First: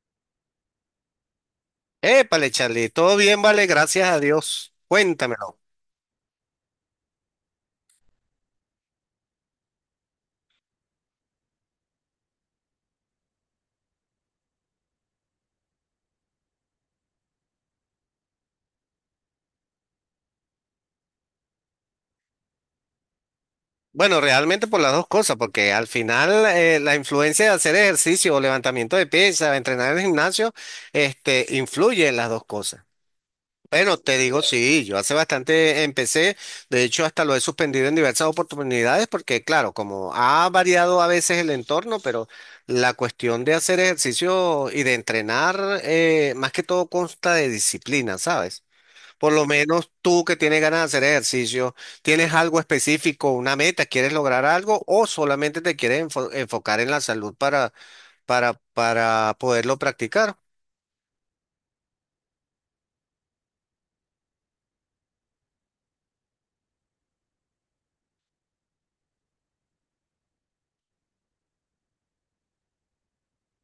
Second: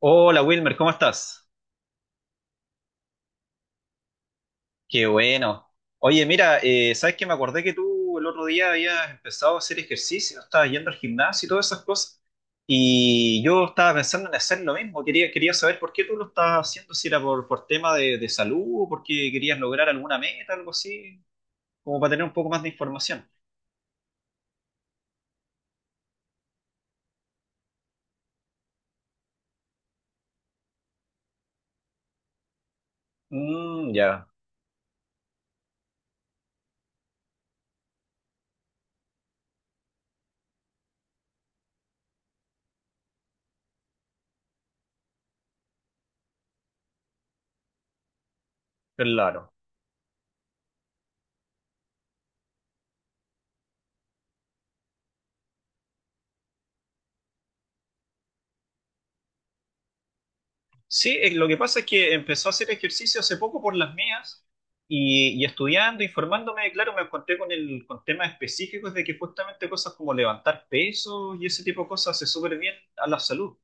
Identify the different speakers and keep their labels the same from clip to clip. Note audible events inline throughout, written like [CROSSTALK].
Speaker 1: Hola Wilmer, ¿cómo estás?
Speaker 2: Épale, Charlie, todo bien, vale, gracias a Dios.
Speaker 1: Qué
Speaker 2: Cuéntamelo.
Speaker 1: bueno. Oye, mira, ¿sabes? Que me acordé que tú el otro día habías empezado a hacer ejercicio, estabas yendo al gimnasio y todas esas cosas, y yo estaba pensando en hacer lo mismo. Quería saber por qué tú lo estabas haciendo, si era por tema de salud o porque querías lograr alguna meta, algo así, como para tener un poco más de información.
Speaker 2: Bueno, realmente por las dos cosas, porque al final la influencia de hacer ejercicio o levantamiento de pesas, entrenar en el gimnasio, influye en las dos cosas.
Speaker 1: Mm,
Speaker 2: Bueno, te
Speaker 1: ya,
Speaker 2: digo, sí, yo hace bastante empecé, de hecho hasta lo he suspendido en diversas oportunidades, porque claro, como ha variado a veces el entorno, pero la cuestión de hacer ejercicio y de entrenar, más que todo consta de disciplina, ¿sabes? Por lo
Speaker 1: claro.
Speaker 2: menos tú que tienes ganas de hacer ejercicio, ¿tienes algo específico, una meta, quieres lograr algo o solamente te quieres enfocar en la salud para, para poderlo practicar?
Speaker 1: Sí, lo que pasa es que empezó a hacer ejercicio hace poco por las mías y estudiando, informándome, claro, me encontré con, el, con temas específicos de que justamente cosas como levantar pesos y ese tipo de cosas hace súper bien a la salud.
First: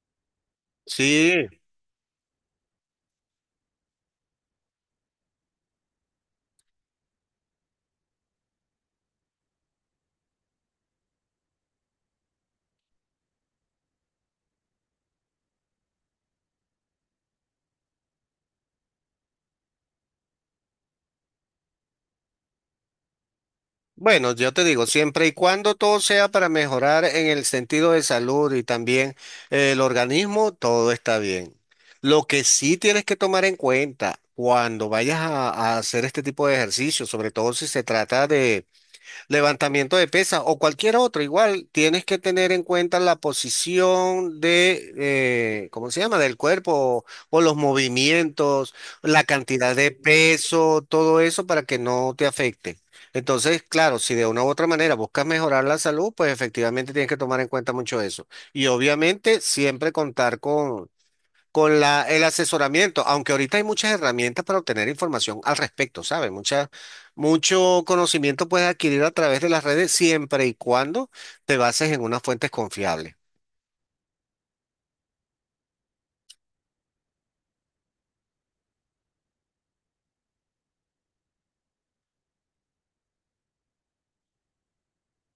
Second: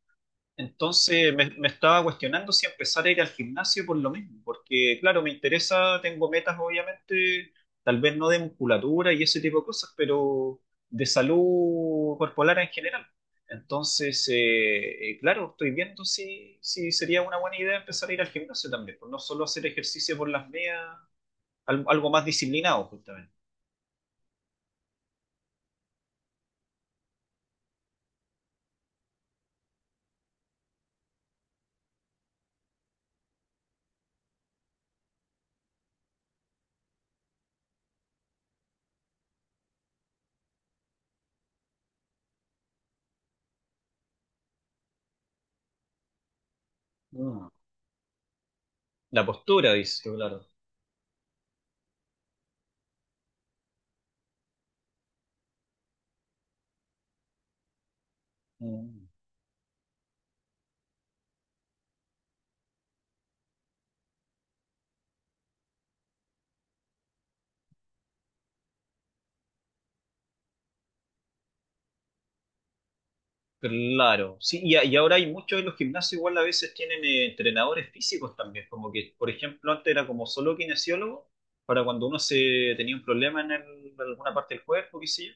Speaker 1: Entonces
Speaker 2: Sí.
Speaker 1: me estaba cuestionando si empezar a ir al gimnasio por lo mismo, porque claro, me interesa, tengo metas obviamente, tal vez no de musculatura y ese tipo de cosas, pero de salud corporal en general. Entonces, claro, estoy viendo si, si sería una buena idea empezar a ir al gimnasio también, pues no solo hacer ejercicio por las medias, algo más disciplinado justamente.
Speaker 2: Bueno, yo te digo, siempre y cuando todo sea para mejorar en el sentido de salud y también el organismo, todo está bien. Lo que sí tienes que tomar en cuenta cuando vayas a hacer este tipo de ejercicio, sobre todo si se trata de levantamiento de pesas o cualquier otro, igual tienes que tener en cuenta la posición de, ¿cómo se llama?, del cuerpo o
Speaker 1: Mm.
Speaker 2: los movimientos,
Speaker 1: La
Speaker 2: la
Speaker 1: postura,
Speaker 2: cantidad de
Speaker 1: dice, claro.
Speaker 2: peso, todo eso para que no te afecte. Entonces, claro, si de una u otra manera buscas mejorar la salud, pues efectivamente tienes que tomar en cuenta mucho eso. Y
Speaker 1: Mm.
Speaker 2: obviamente siempre contar con el asesoramiento, aunque ahorita hay muchas herramientas para obtener información al respecto, ¿sabes? Mucho conocimiento puedes adquirir a través de las redes siempre y cuando te bases en unas fuentes confiables.
Speaker 1: Claro, sí, y, y ahora hay muchos en los gimnasios, igual a veces tienen entrenadores físicos también, como que, por ejemplo, antes era como solo kinesiólogo, para cuando uno se tenía un problema en, en alguna parte del cuerpo, qué sé yo,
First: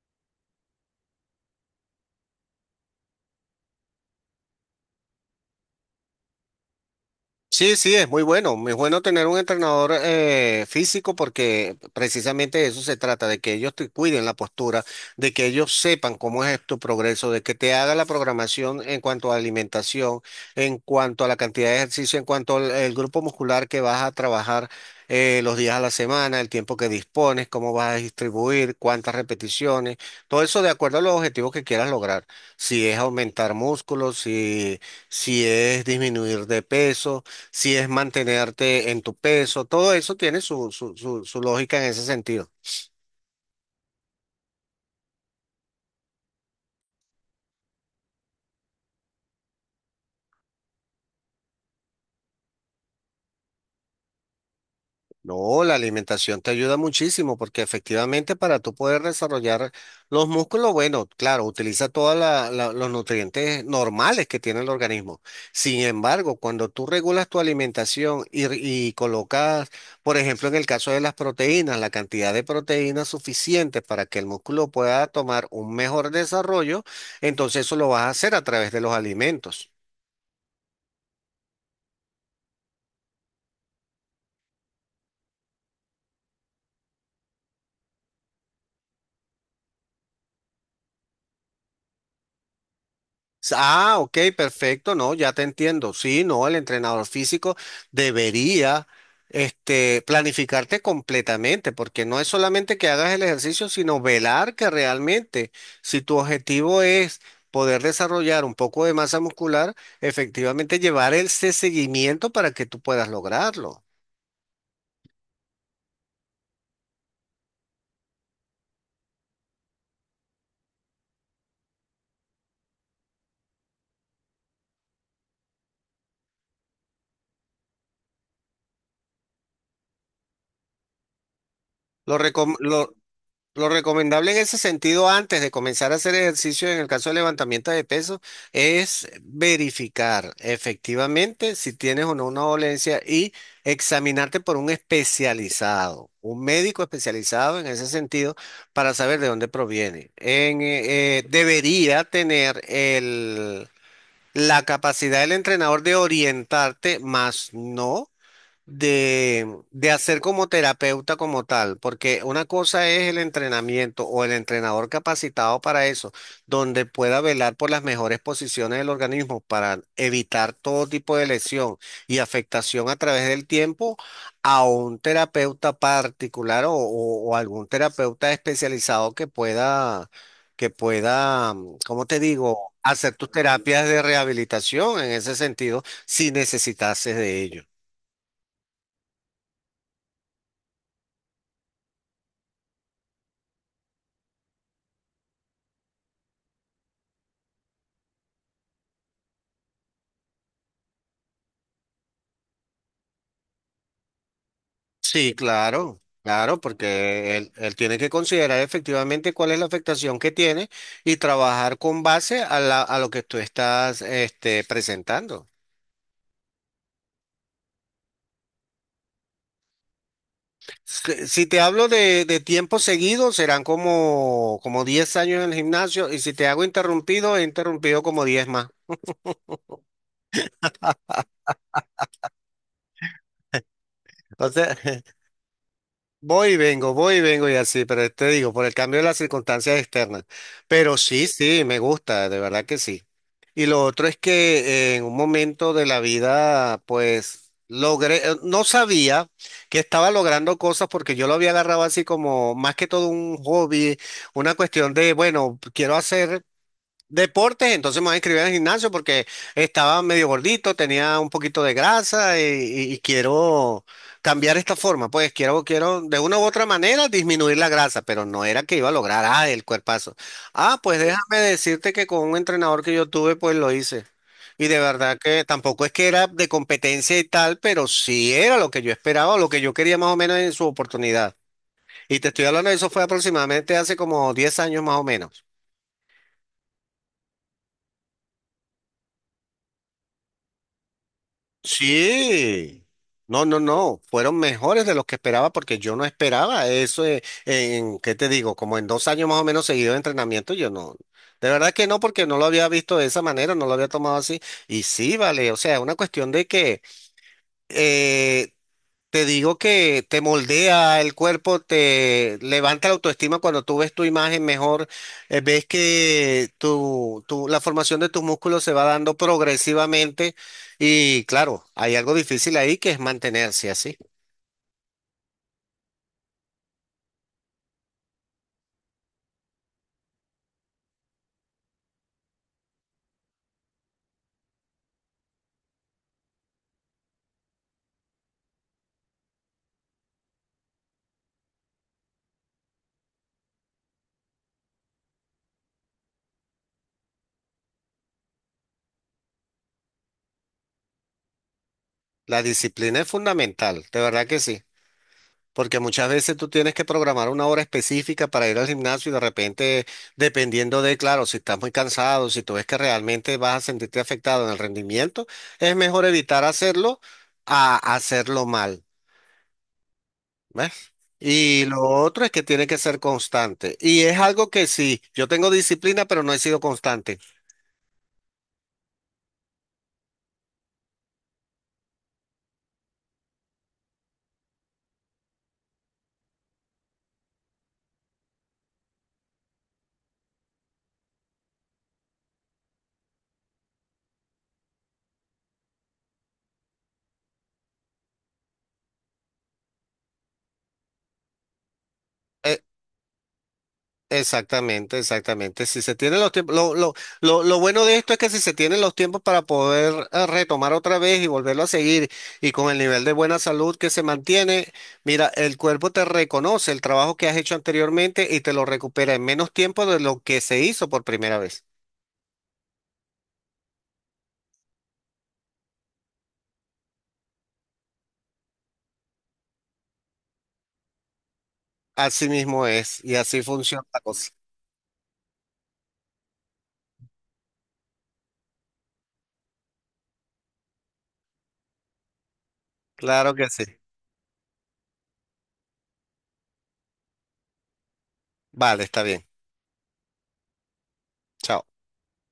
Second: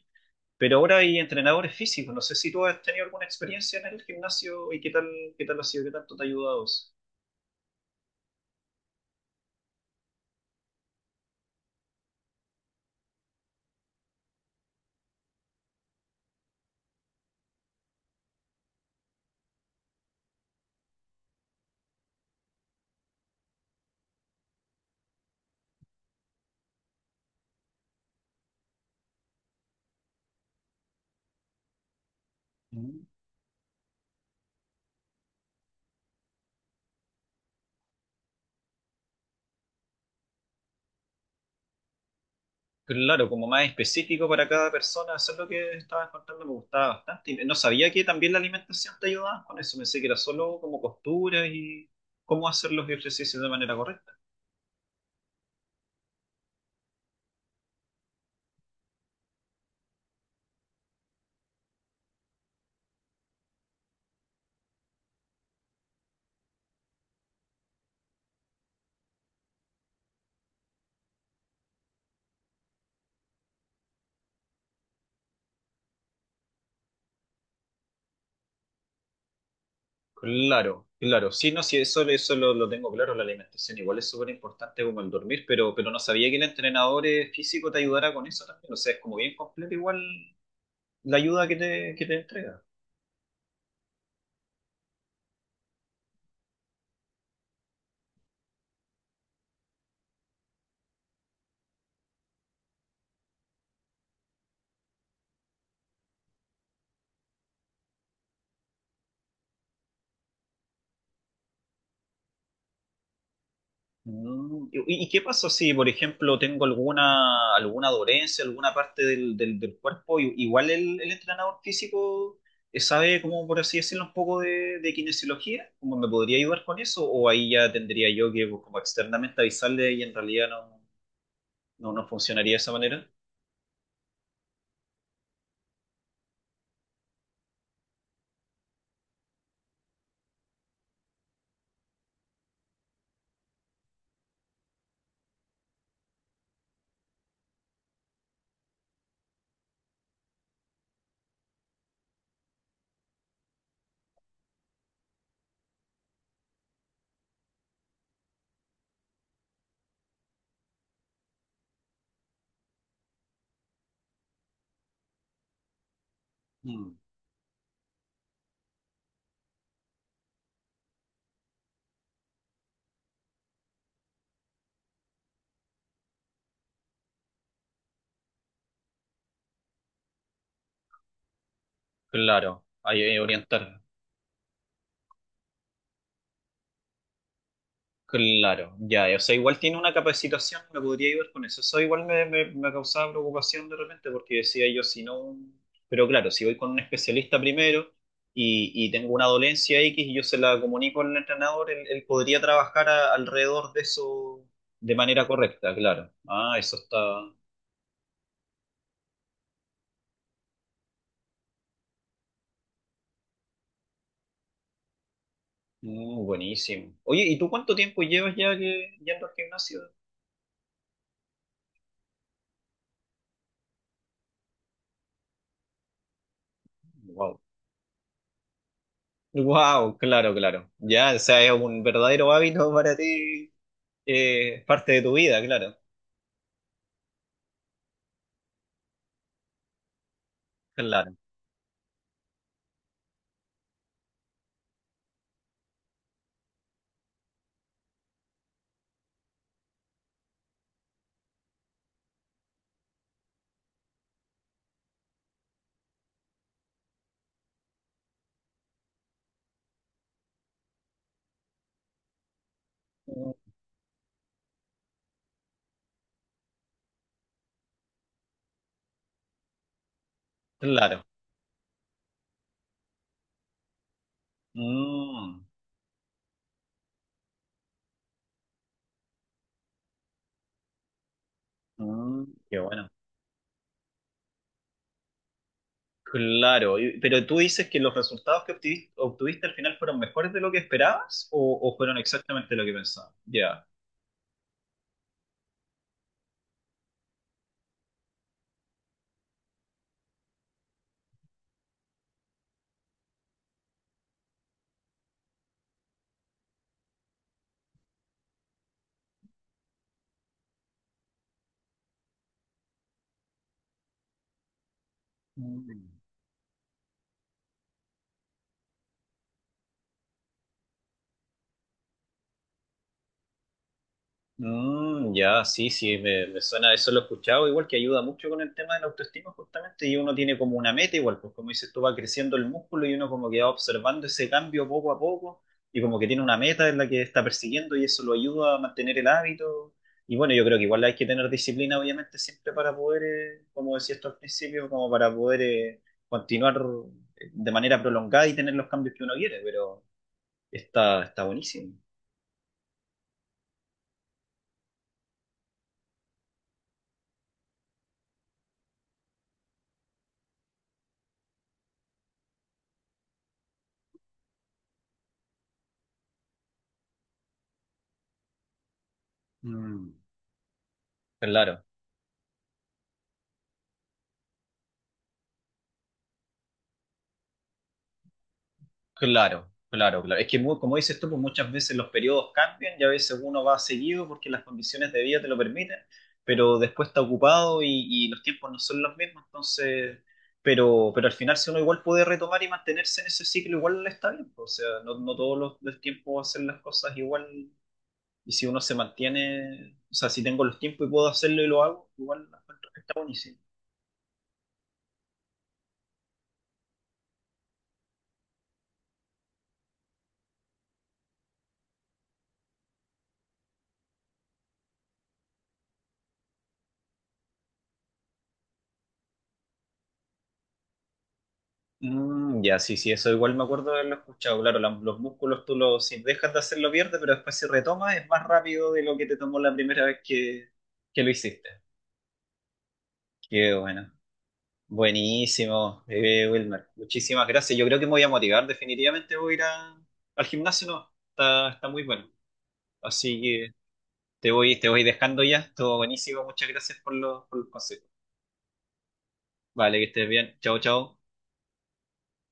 Speaker 1: pero ahora hay entrenadores físicos, no sé si tú has tenido alguna experiencia en el gimnasio y qué tal ha sido, qué tanto te ha ayudado eso.
Speaker 2: Sí, sí, es muy bueno. Muy bueno tener un entrenador físico porque precisamente de eso se trata, de que ellos te cuiden la postura, de que ellos sepan cómo es tu progreso, de que te haga la programación en cuanto a alimentación, en cuanto a la cantidad de ejercicio, en cuanto al el grupo muscular que vas a trabajar los días a la semana, el tiempo que dispones, cómo vas a distribuir, cuántas repeticiones, todo eso de acuerdo a los objetivos que quieras lograr. Si es aumentar músculos, si, si es disminuir de peso, si es mantenerte en tu peso, todo eso tiene su lógica en ese sentido.
Speaker 1: Claro, como más específico para cada persona, eso es lo que estabas contando, me gustaba bastante. Y no sabía que también la alimentación te ayudaba con eso, pensé que era solo como posturas y cómo hacer los ejercicios de manera correcta.
Speaker 2: No, la alimentación te ayuda muchísimo porque efectivamente para tú poder desarrollar los músculos, bueno, claro, utiliza todos los nutrientes normales que tiene el organismo. Sin embargo, cuando tú regulas tu alimentación y colocas, por ejemplo, en el caso de las proteínas, la cantidad de proteínas suficiente para que el músculo pueda tomar un mejor desarrollo, entonces eso lo vas a hacer a través de los alimentos.
Speaker 1: Claro, claro, sí, no, sí, eso, eso lo tengo claro, la alimentación igual es súper importante como el dormir, pero no sabía que el entrenador físico te ayudara con eso también, o sea, es como bien completo igual la ayuda que te entrega.
Speaker 2: Ah, ok, perfecto, no, ya te entiendo. Sí, no, el entrenador físico debería planificarte completamente, porque no es solamente que hagas el ejercicio, sino velar que realmente, si tu objetivo es poder desarrollar un poco de masa muscular, efectivamente llevar ese seguimiento para que tú puedas lograrlo.
Speaker 1: Mm, ¿y, y qué pasa si, por ejemplo, tengo alguna, alguna dolencia, alguna parte del cuerpo? Igual el entrenador físico sabe, como por así decirlo, un poco de kinesiología, ¿cómo me podría ayudar con eso? ¿O ahí ya tendría yo que, pues, como externamente avisarle y en realidad no, no, no
Speaker 2: Lo,
Speaker 1: funcionaría de
Speaker 2: recom-
Speaker 1: esa
Speaker 2: lo-
Speaker 1: manera?
Speaker 2: Lo recomendable en ese sentido, antes de comenzar a hacer ejercicio en el caso de levantamiento de peso, es verificar efectivamente si tienes o no una dolencia y examinarte por un especializado, un médico especializado en ese sentido, para saber de dónde proviene. Debería tener la capacidad del entrenador de orientarte, más no de, de hacer como terapeuta como tal, porque una cosa es el entrenamiento o el entrenador capacitado para eso, donde
Speaker 1: Mm,
Speaker 2: pueda velar por las mejores posiciones del organismo para evitar todo tipo de lesión y afectación a través del tiempo, a un terapeuta particular o algún terapeuta especializado que pueda, ¿cómo te
Speaker 1: claro,
Speaker 2: digo?
Speaker 1: ahí hay
Speaker 2: Hacer
Speaker 1: que
Speaker 2: tus
Speaker 1: orientarme.
Speaker 2: terapias de rehabilitación en ese sentido si necesitases de ello.
Speaker 1: Claro, ya, o sea, igual tiene una capacitación, me podría ayudar con eso. Eso igual me causaba preocupación de repente porque decía yo, si no, pero claro, si voy con un especialista primero y tengo una dolencia X y yo se la comunico al entrenador, él podría trabajar alrededor de eso de manera
Speaker 2: Sí,
Speaker 1: correcta,
Speaker 2: claro,
Speaker 1: claro. Ah,
Speaker 2: claro,
Speaker 1: eso está
Speaker 2: porque él tiene que considerar efectivamente cuál es la afectación que tiene y trabajar con base a a lo que tú estás presentando.
Speaker 1: mm, buenísimo. Oye, ¿y tú cuánto tiempo llevas ya que, yendo al gimnasio?
Speaker 2: Si te hablo de tiempo seguido, serán como, como 10 años en el gimnasio y si te hago interrumpido,
Speaker 1: Wow.
Speaker 2: he interrumpido como 10 más.
Speaker 1: Wow, claro, claro. Ya, o sea, es un verdadero hábito para ti.
Speaker 2: O sea,
Speaker 1: Parte de tu
Speaker 2: [LAUGHS]
Speaker 1: vida, claro,
Speaker 2: voy y vengo, voy y vengo y así, pero te digo, por el cambio de las circunstancias externas. Pero
Speaker 1: claro,
Speaker 2: sí, sí, me gusta, de verdad que sí. Y lo otro es que en un momento de la vida, pues logré, no sabía que estaba logrando cosas porque yo lo había agarrado así como más que todo un hobby, una cuestión de, bueno, quiero hacer deportes, entonces me voy a inscribir al gimnasio porque estaba medio gordito, tenía un poquito de grasa y quiero cambiar esta forma. Pues quiero, quiero de una u otra manera disminuir la grasa, pero no era que iba a lograr, ah, el cuerpazo. Ah, pues
Speaker 1: claro.
Speaker 2: déjame decirte que con un entrenador que yo tuve, pues lo hice. Y de verdad
Speaker 1: Mm,
Speaker 2: que tampoco es que era de competencia y tal, pero sí era lo que yo esperaba, lo que yo quería más o menos en su oportunidad. Y
Speaker 1: mm,
Speaker 2: te estoy
Speaker 1: qué
Speaker 2: hablando de
Speaker 1: bueno.
Speaker 2: eso fue aproximadamente hace como 10 años más o menos.
Speaker 1: Claro, y- pero tú dices que los resultados que obtuviste al final fueron mejores de lo que esperabas o fueron exactamente lo que
Speaker 2: Sí,
Speaker 1: pensabas.
Speaker 2: no, no,
Speaker 1: Ya.
Speaker 2: no, fueron mejores de los que esperaba porque yo no esperaba eso, ¿qué te digo? Como en 2 años más o menos seguido de entrenamiento, yo no, de verdad que no, porque no lo había visto de esa manera, no lo había tomado así, y sí, vale, o sea, es una cuestión de que eh, te digo que te moldea el cuerpo, te levanta la autoestima cuando tú ves tu imagen mejor, ves
Speaker 1: Mm.
Speaker 2: que la formación de tus músculos se va dando progresivamente y claro, hay algo difícil ahí que es mantenerse así.
Speaker 1: Mm, ya, sí, sí, me suena, eso lo he escuchado, igual que ayuda mucho con el tema de la autoestima justamente, y uno tiene como una meta igual, pues como dices tú, va creciendo el músculo y uno como que va observando ese cambio poco a poco, y como que tiene una meta en la que está persiguiendo y eso lo ayuda a mantener el hábito, y bueno, yo creo que igual hay que tener disciplina obviamente siempre para poder, como decías tú al principio, como para poder continuar de manera prolongada y tener los cambios que uno quiere, pero está, está buenísimo.
Speaker 2: La disciplina es fundamental, de verdad que sí. Porque muchas veces tú tienes que programar una hora específica para ir al gimnasio y de repente, dependiendo de, claro, si estás muy cansado, si tú ves que realmente vas a sentirte afectado en el rendimiento, es mejor evitar hacerlo a hacerlo mal,
Speaker 1: Mm.
Speaker 2: ¿ves?
Speaker 1: Claro.
Speaker 2: Y lo otro es que tiene que ser constante. Y es algo que sí, yo tengo disciplina, pero no he sido constante.
Speaker 1: Claro, claro, claro. Es que como dices tú, pues muchas veces los periodos cambian y a veces uno va seguido porque las condiciones de vida te lo permiten, pero después está ocupado y los tiempos no son los mismos, entonces, pero al final si uno igual puede retomar y mantenerse en ese ciclo, igual está bien, pues, o sea, no, no todos los tiempos hacer las cosas igual y si uno se mantiene, o sea, si tengo los tiempos y puedo hacerlo y lo hago, igual la encuentro que está buenísimo.
Speaker 2: Exactamente, exactamente. Si se tienen los tiempos, lo bueno de esto es que si se tienen los tiempos para poder retomar otra vez y volverlo a seguir y con el nivel de buena salud que se mantiene, mira, el cuerpo te reconoce el trabajo que has hecho anteriormente y te lo recupera en menos tiempo de lo que se hizo por primera vez.
Speaker 1: Mm, ya, sí, sí, eso igual me acuerdo de haberlo escuchado. Claro, los músculos tú los, si dejas de hacerlo viernes, pero después si retomas es más rápido de lo que te tomó la primera vez que lo hiciste.
Speaker 2: Así mismo es y así
Speaker 1: Qué
Speaker 2: funciona
Speaker 1: bueno.
Speaker 2: la cosa.
Speaker 1: Buenísimo, Wilmer. Muchísimas gracias. Yo creo que me voy a motivar. Definitivamente voy a ir al gimnasio, ¿no? Está, está muy bueno. Así
Speaker 2: Claro que
Speaker 1: que
Speaker 2: sí.
Speaker 1: te voy dejando ya. Todo buenísimo. Muchas gracias por los consejos.
Speaker 2: Vale, está bien.
Speaker 1: Vale, que estés bien. Chao, chao.
Speaker 2: Chao.